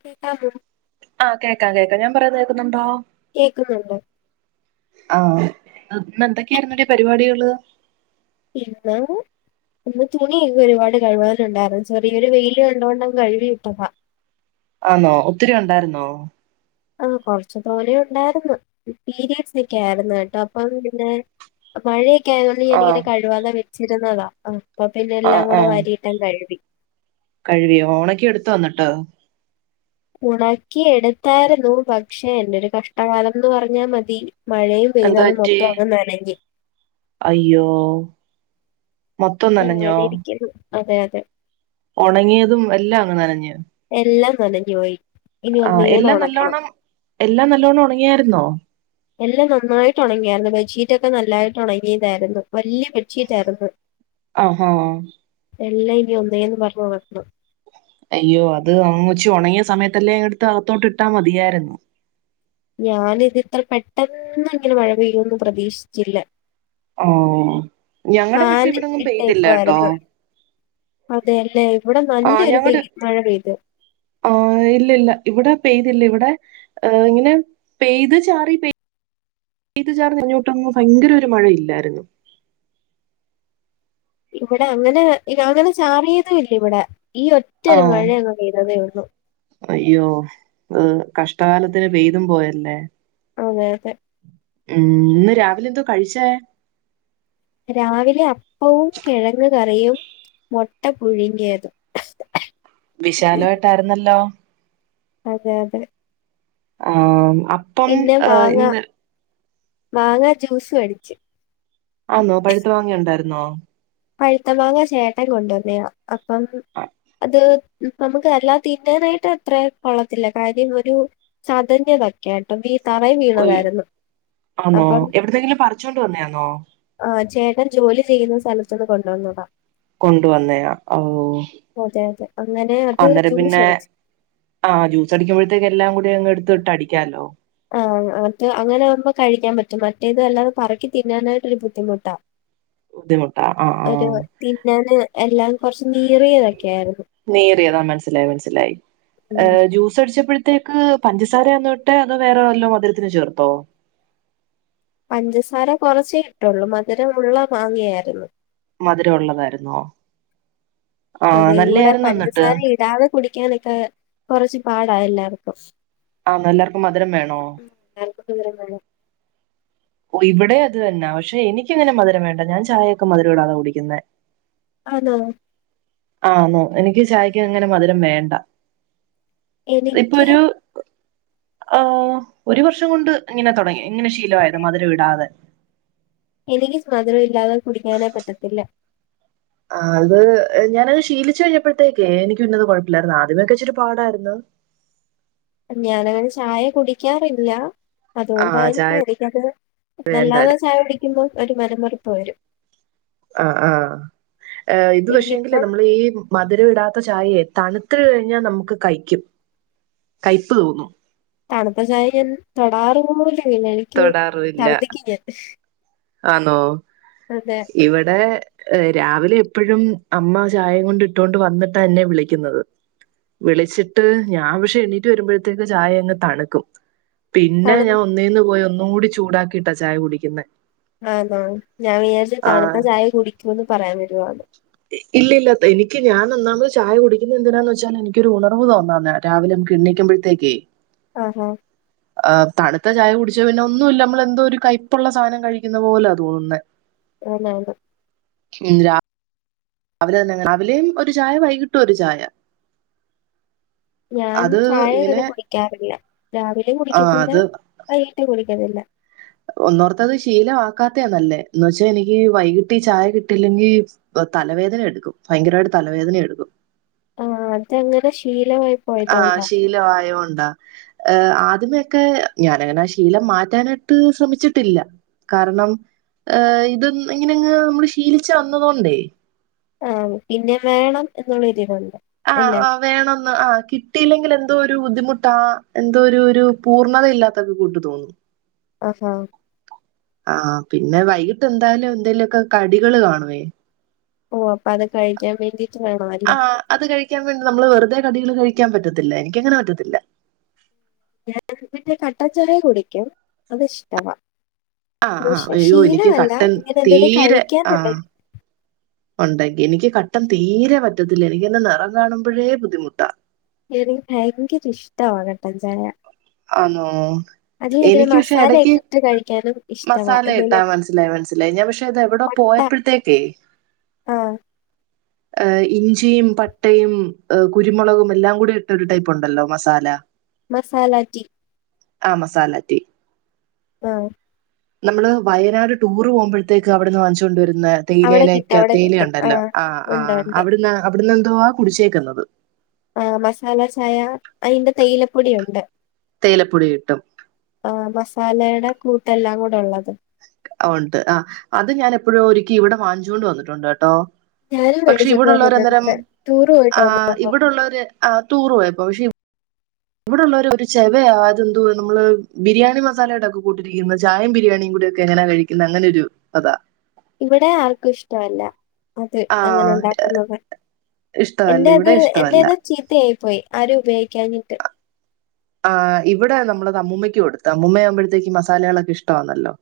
കേക്കാമോ ആഹ് കേൾക്കാം കേക്കാം ഞാൻ പറയുന്നത് കേക്കുന്നുണ്ടോ കേക്കുന്നുണ്ട് ആഹ് ഇന്ന് എന്തൊക്കെയായിരുനെടി പരിപാടികള് ഇന്ന് ഇന്ന് തുണി ഇന്നൊരുപാട് കഴിവാനുണ്ടായിരുന്നു ചെറിയൊരു വെയില് കണ്ടോണ്ടങ്ങ് കഴുകിയിട്ടത. ആന്നോ ഒത്തിരിയുണ്ടായിരുന്നോ? ആഹ് കൊർച്ചു തോനെയുണ്ടായിര്ന്നു പീരീഡ്സൊക്കായിര്ന്നു കേട്ടോ അപ്പ [unintelligible] മഴയൊക്കായതുകൊണ്ട് ആഹ് ഞാനിങ്ങനെ കഴിവാതെ വെച്ചിരുന്നതാ അപ്പൊ പിന്നെ എല്ലാം കൂടെ വാരി എല്ലാ എഴ്തി കഴിവിയോണക്കെട്ത്തോ അന്ന്ട്ട്. ഒണക്കി എട്ത്തായിര്ന്നു പക്ഷെ എൻ്റൊരു കഷ്ടകാലംന്ന് പർഞ്ഞാ മതി മഴയും പെയ്ത് എന്ത് അത് പറ്റി മൊത്തം അങ്ങ് നനഞ്ഞ് അയ്യോ മൊത്തം നനഞ്ഞോ? അങ്ങനെ ഇരിക്കുന്നു അതെ യതെ ഒണങ്ങിയതും എല്ലാം അങ്ങ് നനഞ്ഞ് എല്ലാം നനഞ്ഞു പോയി. ഇനി ആഹ് ഒന്നേന്ന് എല്ലാം ഉണക്കണം നല്ലോണ്ണം എല്ലാം നല്ലോണം ഒണങ്ങിയായിര്ന്നോ? എല്ലാം നന്നായിട്ട് ഒണങ്ങിയായിര്ന്നു ബെഡ്ഷീറ്റൊക്കെ നല്ലായിട്ട് ഒണങ്ങിയതായിരുന്നു വെല്ല്യ ബെഡ്ഷീറ്റായിരുന്നു. ആഹ എല്ലാം ഇനി ഒന്നേന്ന് പർഞ്ഞ് ഒണക്കണം. അയ്യോ അത് ഒന്നിച്ചു ഒണങ്ങിയ സമയത്തല്ലേ ഇട്ത്ത് അകത്തോട്ട്ട്ടാ മതിയായിര്ന്നു. ഞാനിതിത്രെ പെട്ടെന്ന് ങ്ങനെ മഴ പെയ്യുന്ന് പ്രതീക്ഷിച്ചില്ല. ആഹ് ഞങ്ങടെ പക്ഷെ ഫാൻ ഇവടൊന്നും പെയ്തില്ല ട്ടോ. അതെല്ലെ ഇവടെ ആഹ് നല്ലൊരു ഞങ്ങടെ പെയ് മഴ പെയ്തു. ആഹ് ഇല്ലല്ല ഇവടെ പെയ്തില്ല ഇവടെ ഇങ്ങനെ പെയ്ത് ചാറി പെയ് ത് ചാറി ഇങ്ങോട്ടൊന്നും ഭയങ്കരൊരു മഴ ഇല്ലായിരുന്നു. ഇവടെ അങ്ങനെ അങ്ങനെ ചാറിയതില്ല വടെ ഈ ഒറ്റരു ആഹ് മഴ അങ്ങ് പെയ്തതേ ഒള്ളു. അയ്യോ കഷ്ടകാലത്തിന് പെയ്തും പോയല്ലേ. അതെ യതെ ഉം ഇന്ന് രാവിലെ എന്തോ കഴിച്ചേ? രാവിലെ അപ്പവും കിഴങ്ങ് കറിയും. മൊട്ട പുഴിങ്ങിയതും. വിശാലവട്ടായിര്ന്നല്ലോ അതെ യതെ ആഹ് അപ്പം ഏഹ് ഇന്ന് മാങ്ങാ ജ്യൂസു അടിച്ചു. ആന്നോ പഴുത്ത മാങ്ങായുണ്ടായിരുന്നോ? പഴുത്തമാങ്ങ ചേട്ടൻ കൊണ്ടുവന്നയാ അപ്പം അത് നമക്ക് അല്ലാ തിന്നാനായിട്ട് അത്ര കൊള്ളത്തില്ല കാര്യം ഒരു ചതഞ്ഞതാ ക്യാട്ടും ഈ തറേ ഒയ് വീണതായിരുന്നു ആന്നോ അപ്പം എവിടന്നെങ്കിലും പറിച്ചോണ്ട് വന്നയാന്നോ ആഹ് ചേട്ടാൻ ജോലി ചെയ്യുന്ന സ്ഥലത്ത്ന്ന് കൊണ്ടുവന്നതാ. കൊണ്ട വന്നയാ ഓഹ് അതെ അതെ അങ്ങനെ അത് അന്നേരം ജ്യൂസ് പിന്നെ അടിച്ചു ആഹ് ജ്യൂസടിക്കുമ്പഴത്തെല്ലാം കൂടി അങ്ങെട്ത്തിട്ട് അടിക്കാല്ലോ. ആഹ് മറ്റേ അങ്ങനാവുമ്പോ കഴിക്കാൻ പറ്റും മറ്റേത് അല്ലാതെ പറക്കി തിന്നാനായിട്ടൊരു ബുദ്ധിമുട്ടാ. ബുദ്ധിമുട്ടാ ആഹ് ഒരു ആഹ് തിന്നാന് എല്ലാം കൊറച്ച് നീറിയതൊക്കെയായിരുന്നു. നീറിയതാ മൻസ്സിലായി മൻസ്സിലായി ഉം. ഏഹ് ജ്യൂസടിച്ചപ്പഴ ത്തേക്ക് പഞ്ചസാരേന്നോ ഇട്ടേ അതോ വേറെ വല്ലോം മധുരത്തിന് ചേർത്തോ? പഞ്ചസാര കുറച്ചേ ഇട്ടൊള്ളൂ മധുരള്ളെ മാങ്ങയായിരുന്നു. മധുര ഉള്ളതായിന്നോ? അതെ ഇവടെ എന്നിട്ട് പഞ്ചസാര ഇടാതെ കുടിക്കാനൊക്കെ കൊറച്ച് പാടാ എല്ലാവർക്കും. ആന്നോ എല്ലാർക്കും മധുരം വേണോ? [unintelligible] ഓ ഇവിടെ അത്തന്നാ പക്ഷെ എനിക്കിങ്ങനെ മധുര വേണ്ട ഞാൻ ചായയൊക്കെ മധുര ഇടാതാ കുടിക്കുനേ ആന്നോ ആന്നോ എനിക്ക് ചായക്കങ്ങനെ മധുരം വേണ്ട എനിക്ക് ഇപ്പൊരു ആഹ് ഒരു വർഷം കൊണ്ട് ഇങ്ങനെ തൊടങ്ങി ഇങ്ങനെ ശീലോയത മധുരം ഇടാതെ എനിക്ക് സ് മധുരം ഇല്ലാതെ കുടിക്കാനേ പറ്റത്തില്ല ആഹ് അത് ഞാനത് ശീലിച്ച കഴിഞ്ഞപ്പത്തേക്കെ എനിക്ക് പിന്നത് കുഴപ്പില്ലായിരുന്നു ആദ്യമേയൊക്കെ ഇച്ചിരി പാടായിരുന്നു ഞാനങ്ങനെ ചായ കുടിക്കാറില്ല ആഹ് അതുകൊണ്ടായിരിക്കും ചായ എനിക്കത് അല്ലാതെ വേണ്ടായിരുന്നു ചായ കുടിക്കുമ്പോൾ ഒരു മനംമറുപ്പ് വരും ആഹ് ആഹ് ഇത് പക്ഷേങ്കിലേ പിന്നിപ്പം നമ്മൾ ഈ മധുരം ഇടാത്ത ചായയെ തണുത്ത കഴിഞ്ഞാൽ നമുക്ക് കയിക്കും കയ്പ് തോന്നും തണുത്ത ചായ ഞാൻ തൊടാറു പോലുവില്ല എനിക്ക് തൊടാറില്ല ശർദിക്കും ഞാൻ ആന്നോ അതെ ഇവിടെ രാവിലെ എപ്പോഴും അമ്മ ചായേ കൊണ്ട് ഇട്ടുകൊണ്ട് വന്നിട്ടാ എന്നെ വിളിക്കുന്നത് വിളിച്ചിട്ട് ഞാൻ പക്ഷെ എണീറ്റ് വരുമ്പഴത്തേക്ക് ചായ അങ്ങ് തണുക്കും പിന്നെ തണു ഞാൻ ഒന്നീന്ന് പോയി ഒന്നും കൂടി ചൂടാക്കിയിട്ടാ ചായ കുടിക്കുന്ന ആന്നോ ഞാൻ വിചാരിച്ച് തണുത്ത ചായ കുടിക്കൂന്ന് പറയാൻ വരുവാന്ന് ഇല്ല ഇല്ല എനിക്ക് ഞാൻ ഒന്നാമത് ചായ കുടിക്കുന്നന്തിനാന്ന് വെച്ചാൽ എനിക്കൊരു ഉണർവ് തോന്നാനാ രാവിലെ നമുക്ക് എണീക്കുമ്പോഴത്തേക്കേ ആഹ് ആഹ് ആ തണുത്ത ചായ കുടി ച്ച പിന്നെ ഒന്നുമില്ല നമ്മള എന്തോ ഒരു കൈപ്പുള്ള സാധനം കഴിക്കുന്ന പോലാ തോന്നുന്നേ ആനാന് ഇല്ല രാവിലേ ഒരു ചായ വൈകിട്ടും ഒരു ചായ ഞാൻ അത് ചായ ഇങ്ങനെ അങ്ങനെ കുടിക്കാറില്ല രാവിലെ ആഹ് കുടിക്കത്തില്ല അത് വൈകിട്ടും കുടിക്കത്തില്ല ഒന്നോർത്താത് ശീലമാക്കാത്തേന്നല്ലേ എന്നു വച്ചാ എനിക്ക് വൈകിട്ടീ ചായ കിട്ടില്ലെങ്കിൽ തലവേദന എടുക്കും ഭയങ്കരമായിട്ട് തലവേദന എടുക്കും ആഹ് അതങ്ങനെ ശീലാ ആഹ് ശീലവായോണ്ടാ ഏഹ് ആദ്യമേയൊക്കെ ഞാനങ്ങനെ ആ ശീലം മാറ്റാനായിട്ട് ശ്രമിച്ചിട്ടില്ല കാരണം ഏഹ് ഇത് ഇങ്ങനെങ്ങ് നമ്മള് ശീലിച്ചു വന്നതോണ്ടേ ആഹ് പിന്നെ വേണം എന്നുള്ള ഇരിവുണ്ട് ആഹ് ഓഹ് വേണന്ന് ആ കിട്ടിയില്ലെങ്കിൽ എന്തോ ഒരു ബുദ്ധിമുട്ടാ എന്തോ ഒരു ഒരു പൂർണ്ണതയില്ലാത്തൊക്കെ കൂട്ട് തോന്നും ആഹ് ആഹ് ആഹ് പിന്നെ വൈകിട്ട് എന്തായാലും എന്തേലുമൊക്കെ കടികള് കാണുമേ ഓ അപ്പൊ അത് കഴിക്കാൻ വേണ്ടീട്ട് വേണവാരികും ആ അത് കഴിക്കാൻ വേണ്ടി നമ്മള് വെറുതെ കടികള് കഴിക്കാൻ പറ്റത്തില്ല എനിക്കങ്ങനെ പറ്റത്തില്ല ഞാൻ പിന്നെ കട്ടൻ ചായ കുടിക്കും അത് ഇഷ്ടവാ ആഹ് ആഹ് അയ്യോ എനിക്ക് കട്ടൻ ഇങ്ങനെ എന്തെങ്കിലും തീരെ ആഹ് കഴിക്കാനുണ്ടെങ്കി ഉണ്ടെങ്കിൽ എനിക്ക് കട്ടൻ തീരെ പറ്റത്തില്ല എനിക്കന്നെ നിറം കാണുമ്പോഴേ ബുദ്ധിമുട്ടാ എനിക്ക് ഭയങ്കര ഇഷ്ടവാണ് കട്ടൻ ചായ ആന്നോ അതിലിങ്ങനെ എനിക്ക് പക്ഷെ എടക്ക് മസാലയൊക്കെ ഇട്ട് കഴിക്കാനും ഇഷ്ടവാ. മസാല ഇട്ടാ എന്തെലും മനസ്സിലായി മനസ്സിലായി ഞാൻ പക്ഷെ അത് എവിടെ പട്ട പോയപ്പോഴ തെകേ- ആഹ് ഏഹ് ഇഞ്ചിയും പട്ടയും കുരുമുളകും എല്ലാം കൂടി ഇട്ട ഒരു ടൈപ്പ് ഉണ്ടല്ലോ മസാല മസാല റ്റീ ആഹ് മസാലറ്റീ ആഹ് നമ്മള് വയനാട് ടൂറ് പോകുമ്പോഴത്തേക്ക് അവിടുന്ന് വാങ്ങിച്ചോണ്ട് വരുന്ന അവിടെ കിട്ടും തേയിലയിലേക്ക അവിടെ തേയില കിട്ടും. ഉണ്ടല്ലോ ആഹ് ഉണ്ട് ആഹ് ഉണ്ട്. അവിടുന്ന് അവിടുന്ന് എന്തോ ആഹ് കുടിച്ചേക്കുന്നത് ആഹ് മസാല ചായ അതിന്റെ തെയിലപ്പൊടി ഉണ്ട് തേയിലപ്പൊടി കിട്ടും ആഹ് മസാലയുടെ കൂട്ടെല്ലാം കൂടെ ഉള്ളത് ഉണ്ട് ആഹ് അത് ഞാൻ എപ്പോഴും ഒരിക്കി ഇവിടെ വാഞ്ചുകൊണ്ട് വന്നിട്ടുണ്ട് കേട്ടോ ഞാനും പക്ഷെ മേടിച്ചിട്ട് ഇവിടെള്ളവര് അന്നേരം വന്നിട്ടുണ്ട്. ടൂറ് പോയിട്ട് ആഹ് വന്നപ്പോ. ഇവിടുള്ളവര് ടൂർ പോയപ്പോ പക്ഷെ ഇവിടെള്ളര ഒരു ചെവയാ അതത് എന്തുവ നമ്മള് ബിരിയാണി മസാലയുടെക്കെ കൂട്ടിരിക്കുന്നത് ചായയുംബിരിയാണിയും കൂടി ഒക്കെ എങ്ങനെ കഴിക്കും അങ്ങനെ ഒരു കഥാ ഇവിടെ ആർക്കും ഇഷ്ടമല്ല അതെ അങ്ങനെ ആഹ് ഉണ്ടാക്കുന്നത് ഇഷ്ടമല്ല ഇവിടെ എന്റെത് ഇഷ്ടമല്ല എന്റെത് ചീത്തയായി പോയി ആരും ഉപയോഗിക്കഞ്ഞിട്ട് ആഹ് ഇവിടെ നമ്മളത് അമ്മൂമ്മക്ക് കൊടുത്ത് അമ്മൂമ്മയാകുമ്പഴത്തേക്ക് മസാലകളൊക്കെ ഇഷ്ടമാണല്ലോ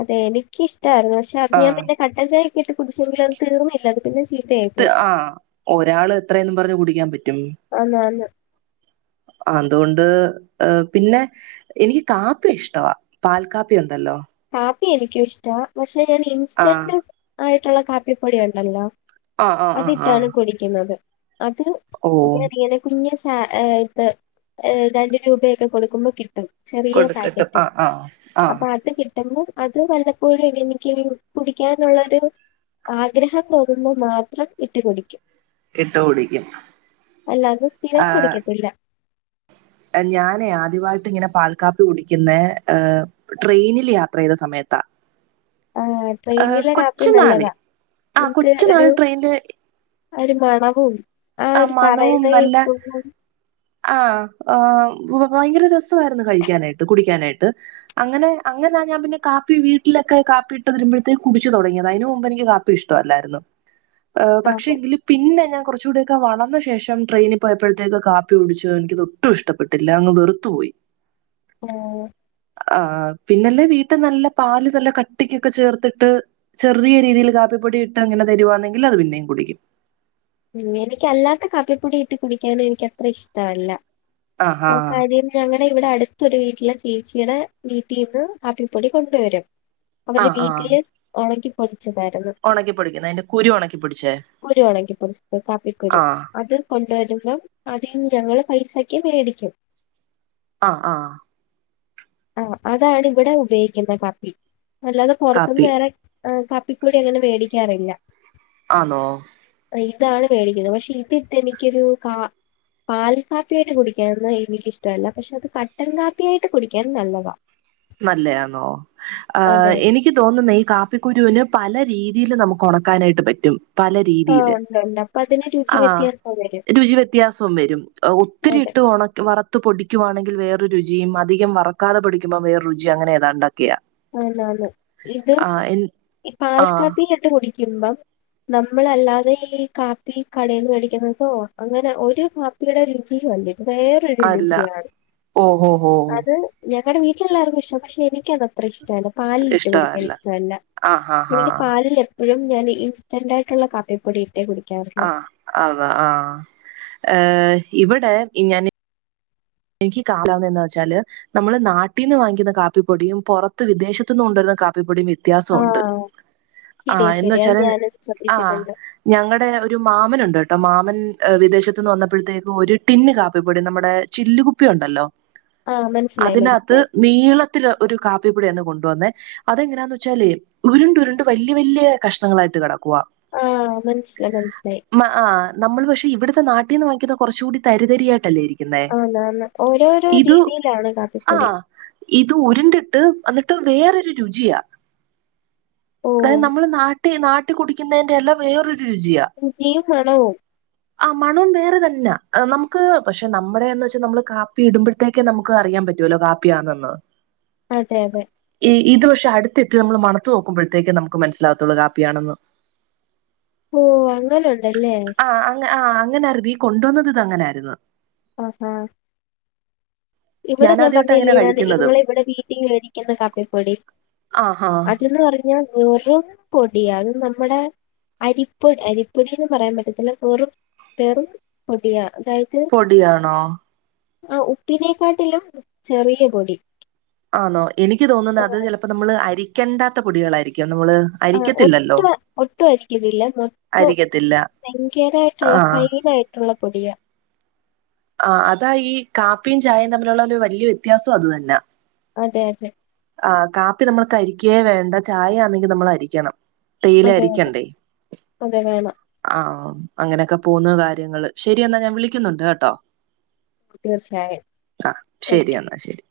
അതെ എനിക്കിഷ്ടമായിരുന്നു പക്ഷെ അത് ആ ഞാൻ പിന്നെ കട്ടൻ ചായ ഒക്കെയിട്ട് കുടിച്ചെങ്കിലും ഒന്ന് തീർന്നില്ല അത് പിന്നെ ചീത്തയായി പോയി. ആഹ് ഒരാള് എത്രയന്ന് പറഞ്ഞ് കുടിക്കാൻ പറ്റും ആന്ന് ആന്ന്. അന്തുകൊണ്ട് പിന്നെ എനിക്ക് കാപ്പി ഇഷ്ടവാ പാൽ കാപ്പി ഉണ്ടല്ലോ കാപ്പി എനിക്കും ഇഷ്ട പക്ഷെ ഞാൻ ആ ഇൻസ്റ്റന്റ് ആയിട്ടുള്ള കാപ്പിപ്പൊടി ഉണ്ടല്ലോ ആ ആ ആ ആ അതിട്ടാണ് കുടിക്കുന്നത് അത് ഓ ഇങ്ങനെ ഇങ്ങനെ കുഞ്ഞ സ ഇത് രണ്ട് രൂപയൊക്കെ കൊടുക്കുമ്പോൾ കിട്ടും ചെറിയ കൊടുക്കട്ടു പാക്കറ്റ് ആ ആ ആ അപ്പൊ അത് കി ട്ടുമ്പോ അത് വല്ലപ്പോഴും എനിക്ക് കുടിക്കാനുള്ളൊരു ആഗ്രഹം തോന്നുമ്പോ മാത്രം ഇട്ടു കുടിക്കും ഇട്ട് കുടിക്കും അല്ലാതെ സ്ഥിരം കുടിക്കത്തില്ല ഞാനേ ആദ്യമായിട്ട് ഇങ്ങനെ പാൽക്കപ്പി കുടിക്കുന്ന ഏഹ് ട്രെയിനിൽ യാത്ര ചെയ്ത സമയത്താ ആഹ് ഏഹ് ട്രെയിനിലെ കൊച്ച കാപ്പി നാളി നല്ലതാ ആഹ് നമുക്ക് കൊച്ചു ഒരു നാളി ട്രെയിൻല് ഒരു മണവും ആഹ് ആ ഒരു മണവും പറയുന്ന നല്ല കേൾക്കുമ്പോ ആഹ് ആഹ് ഭയങ്കര രസമായിരുന്നു കഴിക്കാനായിട്ട് കുടിക്കാനായിട്ട് അങ്ങനെ അങ്ങനാ ഞാൻ പിന്നെ കാപ്പി വീട്ടിലക്കെ കാപ്പി ഇട്ട് തരുമ്പഴേ കുടച്ച് തുടങ്ങിയത് അതിന് മുമ്പ് എനിക്ക് കാപ്പി ഇഷ്ടല്ലായിരുന്ന് പക്ഷെ ആഹ് എങ്കിൽ പിന്നെ ഞാൻ കുറച്ചൂ വളന്ന ശേഷം ട്രെയിനിപ്പോ പോയപ്പഴത്തേക്കു കാപ്പി കുടിച്ച എനിക്കത് ഒട്ടും ഇഷ്ടപ്പെട്ടില്ല അങ് വെറുത്തു പോയി ആഹ് പിന്നല്ലേ വീട്ടിൽ നല്ല പാല് നല്ല കട്ടിക്കൊക്കെ ചേർത്തിട്ട് ചെറിയ രീതിൽ കാപ്പിപ്പൊടി ഇട്ട് അങ്ങനെ തരുവാന്നെങ്കിൽ അത് പിന്നെയും കുടിക്കും എനിക്കല്ലാത്ത കാപ്പിപ്പൊടി ഇട്ട് കുടിക്കൻ എനിക്ക് അത്ര ഇഷ്ടമല്ല ആഹാ അപ്പൊ കാര്യം ഞങ്ങളടെ ഇവിടെ അടുത്തരു വീട്ടില ചേച്ചിയുടെ വീട്ടിൽ നിന്ന് കാപ്പിപ്പൊടി കൊണ്ടുവരും അവരുടെ ആഹ് വീട്ടില് ഉണക്കി പൊടിച്ചതായിരുന്നു ഉണക്കിപ്പൊടിക്കുന്ന അതിന്റെ കുരു ഉണക്കി പോടിച്ച കുരു ഒണക്കിപ്പൊടിച്ചത് കാപ്പിക്കുരു അത് കൊണ്ടുവരുമ്പം അതി ഞങ്ങള് പൈസക്ക് മേടിക്കും ആഹ് ആഹ് ആഹ് അതാണ് ഇവിടെ ഉപയോഗിക്കുന്ന കപ്പി അല്ലാതെ പുറത്തുന്ന് കാപ്പി വേറെ ആഹ് കാപ്പിപ്പൊടി അങ്ങനെ മേടിക്കാറില്ല ആണോ ഇതാണ് മേടിക്കുന്നത് പക്ഷെ ഇതിട്ട് എനിക്കൊരു കാ പാൽ കാപ്പിയായിട്ട് കുടിക്കാന്ന് എനിക്കിഷ്ടമല്ല പക്ഷെ അത് കട്ടൻ കാപ്പിയായിട്ട് കുടിക്ക നല്ലതാ നല്ലതണോ ആഹ് അതെ. എനിക്ക് എനിക്ക് തോന്നുന്ന ഈ കാപ്പിക്കുരുവിന് പല രീതിയിൽ നമുക്ക് ഉണക്കാനായിട്ട് പറ്റും പല രീതിയിൽ [inaudible] ആ വരും. രുചി വ്യത്യാസവും വരും ഒത്തിരി അതെ. ഇട്ടു ഓ വർക് വറുത്ത് പടിക്കുവാണെങ്കിൽ വാറെ രുചിയ അധികം വർക്കതെ പടിക്കുമ്പോ വേറെ രുചിയും അങ്ങനെ താ ഉണ്ടാക്കിയാ ആനാന് ഇത് പാൽ ആഹ് കാപ്പിയില ഇട്ട് കുടിക്കുമ്പോ നമ്മളല്ലാതെ ഈ കാപ്പി കടയിൽന്ന് മേടിക്കുന്ന തോ അങ്ങനെ ഒരു കാപ്പി രുചി അല്ല ഇത് വേറൊരു അല്ല രുചിയാണ് ഓഹോ ഹോ അത് ഞങ്ങളുടെ വീട്ടിലൊവർക്കും ഇഷ്ട പക്ഷെ എനിക്ക് അത്ര ഇഷ്ടല്ല പാലിൽ ഇട്ട് കുടിക്കാൻ ഇഷ്ടമല്ല ആഹ് ഹാ ഹാ എനിക്ക് പാലിന്റെ ഇപ്പോഴും ഞാൻ ഇൻസ്റ്റന്റ് ആയിട്ടുള്ള കാപ്പിപ്പൊടി ഇട്ട് കുടിക്കാറുള്ളൂ ആഹ് അതാ ആ ഏ ഇവിടെ ഞാൻ എനിക്ക് കാണാവുന്ന വെച്ചാല് നമ്മള് നാട്ടീ നിന്ന് വാങ്ങിക്കുന്ന കാപ്പിപ്പൊടിയും പുറത്ത് വിദേശത്തു നിന്നും കൊണ്ടുവരുന്ന കാപ്പിപ്പൊടിയും വ്യത്യാസമുണ്ട് ആഹ്. ആ ശരിയാ എന്ന ശരിയാ അത് വച്ചാല് ഞാനും ആ ശ്രദ്ധിച്ചിട്ടുണ്ട്. ഞങ്ങളുടെ ഒരു മാമനുണ്ട് കേട്ടോ മാമൻ വിദേശത്തു നിന്ന് വന്നപ്പോഴത്തേക്ക് ഒരു ടിന്ന് കാപ്പിപൊടി നമ്മുടെ ചില്ലുകുപ്പി ഉണ്ടല്ലോ ആഹ് മനസ്സിലായി അതിനകത്ത് മനസ്സിലായി. നീളത്തിൽ ഒരു കാപ്പിപ്പൊടി അന്ന് കൊണ്ടുവന്നേ അതിങ്ങനെ എന്ന് വെച്ചാല് ഉരുണ്ട് ഉരുണ്ട് വലിയ വലിയ കഷ്ണങ്ങളായിട്ട് കിടക്കുവ അത് മനസ്സില മനസ്സിലായി മ ആ നമ്മൾ പക്ഷെ ഇവിടുത്തെ നട്ടിൽ നിന്ന് വാങ്ങിക്കുന്ന കുറച്ച കൂടി തരിതരിയായിട്ടല്ലോയിരിക്കും ആണ് ആണ് ഓരോരോ രീതിയിലാണ് കാപ്പിപ്പൊടി ആഹ് ഇത് ഉരിണ്ടിട്ട് എന്നിട്ട് വേറൊരു രുചിയാ അതായത് ഓഹ് നമ്മള് നാട്ടി നാട്ടി കുടിക്കുന്നതിന്റെ എല്ലാം വേറൊരു രുചിയാണ് രുചിയും [unintelligible] ആ മണോ വേറെ തന്നെ നമുക്ക് പക്ഷെ നമ്മുടെന്ന് പ നമ്മള് കാപ്പി ഇടുമ്പഴത്തേക്കും നമുക്ക് അറിയാൻ പറ്റുവല്ലോ കാപ്പിയാണന്ന് അതെ അതെ ഈ ഇത് പക്ഷേ അടുത്തെത്തി നമ്മൾ മണത്തു നോക്കുമ്പോഴത്തേക്കും നമുക്ക് മനസ്സിലകത്തുള്ള കാപ്പിയാണെന്ന് ഓ അങ്ങന ഉണ്ടല്ലേ അ ആ അങ്ങനെയായി ഈ കൊണ്ടുവന്നത് ഇത് അങ്ങനെ ആയിരുന്നു ആഹ ആ ഇവിടെ ഞാൻ ഞാനാദ്യമായിട്ട് അങ്ങനെ പറഞ്ഞില്ലേ ഞാൻ കഴിക്കുന്നത് ഇങ്ങള് ഇവിടെ വീട്ടിൽ മേടിക്കുന്ന കാപ്പിപ്പൊടി ആഹ ആഹ അതെന്ന് പറഞ്ഞാ വെറും പൊടി അത് നമ്മുടെ അരിപ്പൊടി അരിപ്പൊടിന്ന് പറയാൻ പറ്റത്തില്ല വെറും വെറും പൊടിയാ അതായത് പൊടിയാണോ ആ ഉപ്പിനേക്കാട്ടിലും ചെറിയ പൊടി ആണോ എനിക്ക് തോന്നുന്നത് അത് ചിലപ്പോ നമ്മള് അരിക്കേണ്ടാത്ത പൊടികളായിരിക്കും നമ്മള് ആ അരിക്കത്തില്ലല്ലോ ഒട്ടു ഒട്ടും അരിക്കിന്നില്ല മൊത്തം അരിക്കത്തില്ല ആ ഭയങ്കരമായിട്ടുള്ള ഫൈൻ ആായിട്ടുള്ള പൊടിയാ ആ അതാ ഈ കാപ്പിയും ചായയും തമ്മിലുള്ള വലിയ വ്യത്യാസം അത് തന്ന അതെ അതെ ആ കാപ്പി നമ്മൾ അരിക്ക വേണ്ട ചായയാണെങ്കിൽ നമ്മൾ അരിക്കണം തേയില അതെ അതെ. ആയിരിക്കണ്ടേ അതെ വേണം. ആഹ അങ്ങനെയൊക്കെ പോവുന്നു കാര്യങ്ങളും ശരിയ എന്നാ ഞാൻ വിളിക്കുന്നുണ്ട് കേട്ടോ തീർച്ചയായും ആ ഓക്കെ. ശരി എന്നാൽ ശരി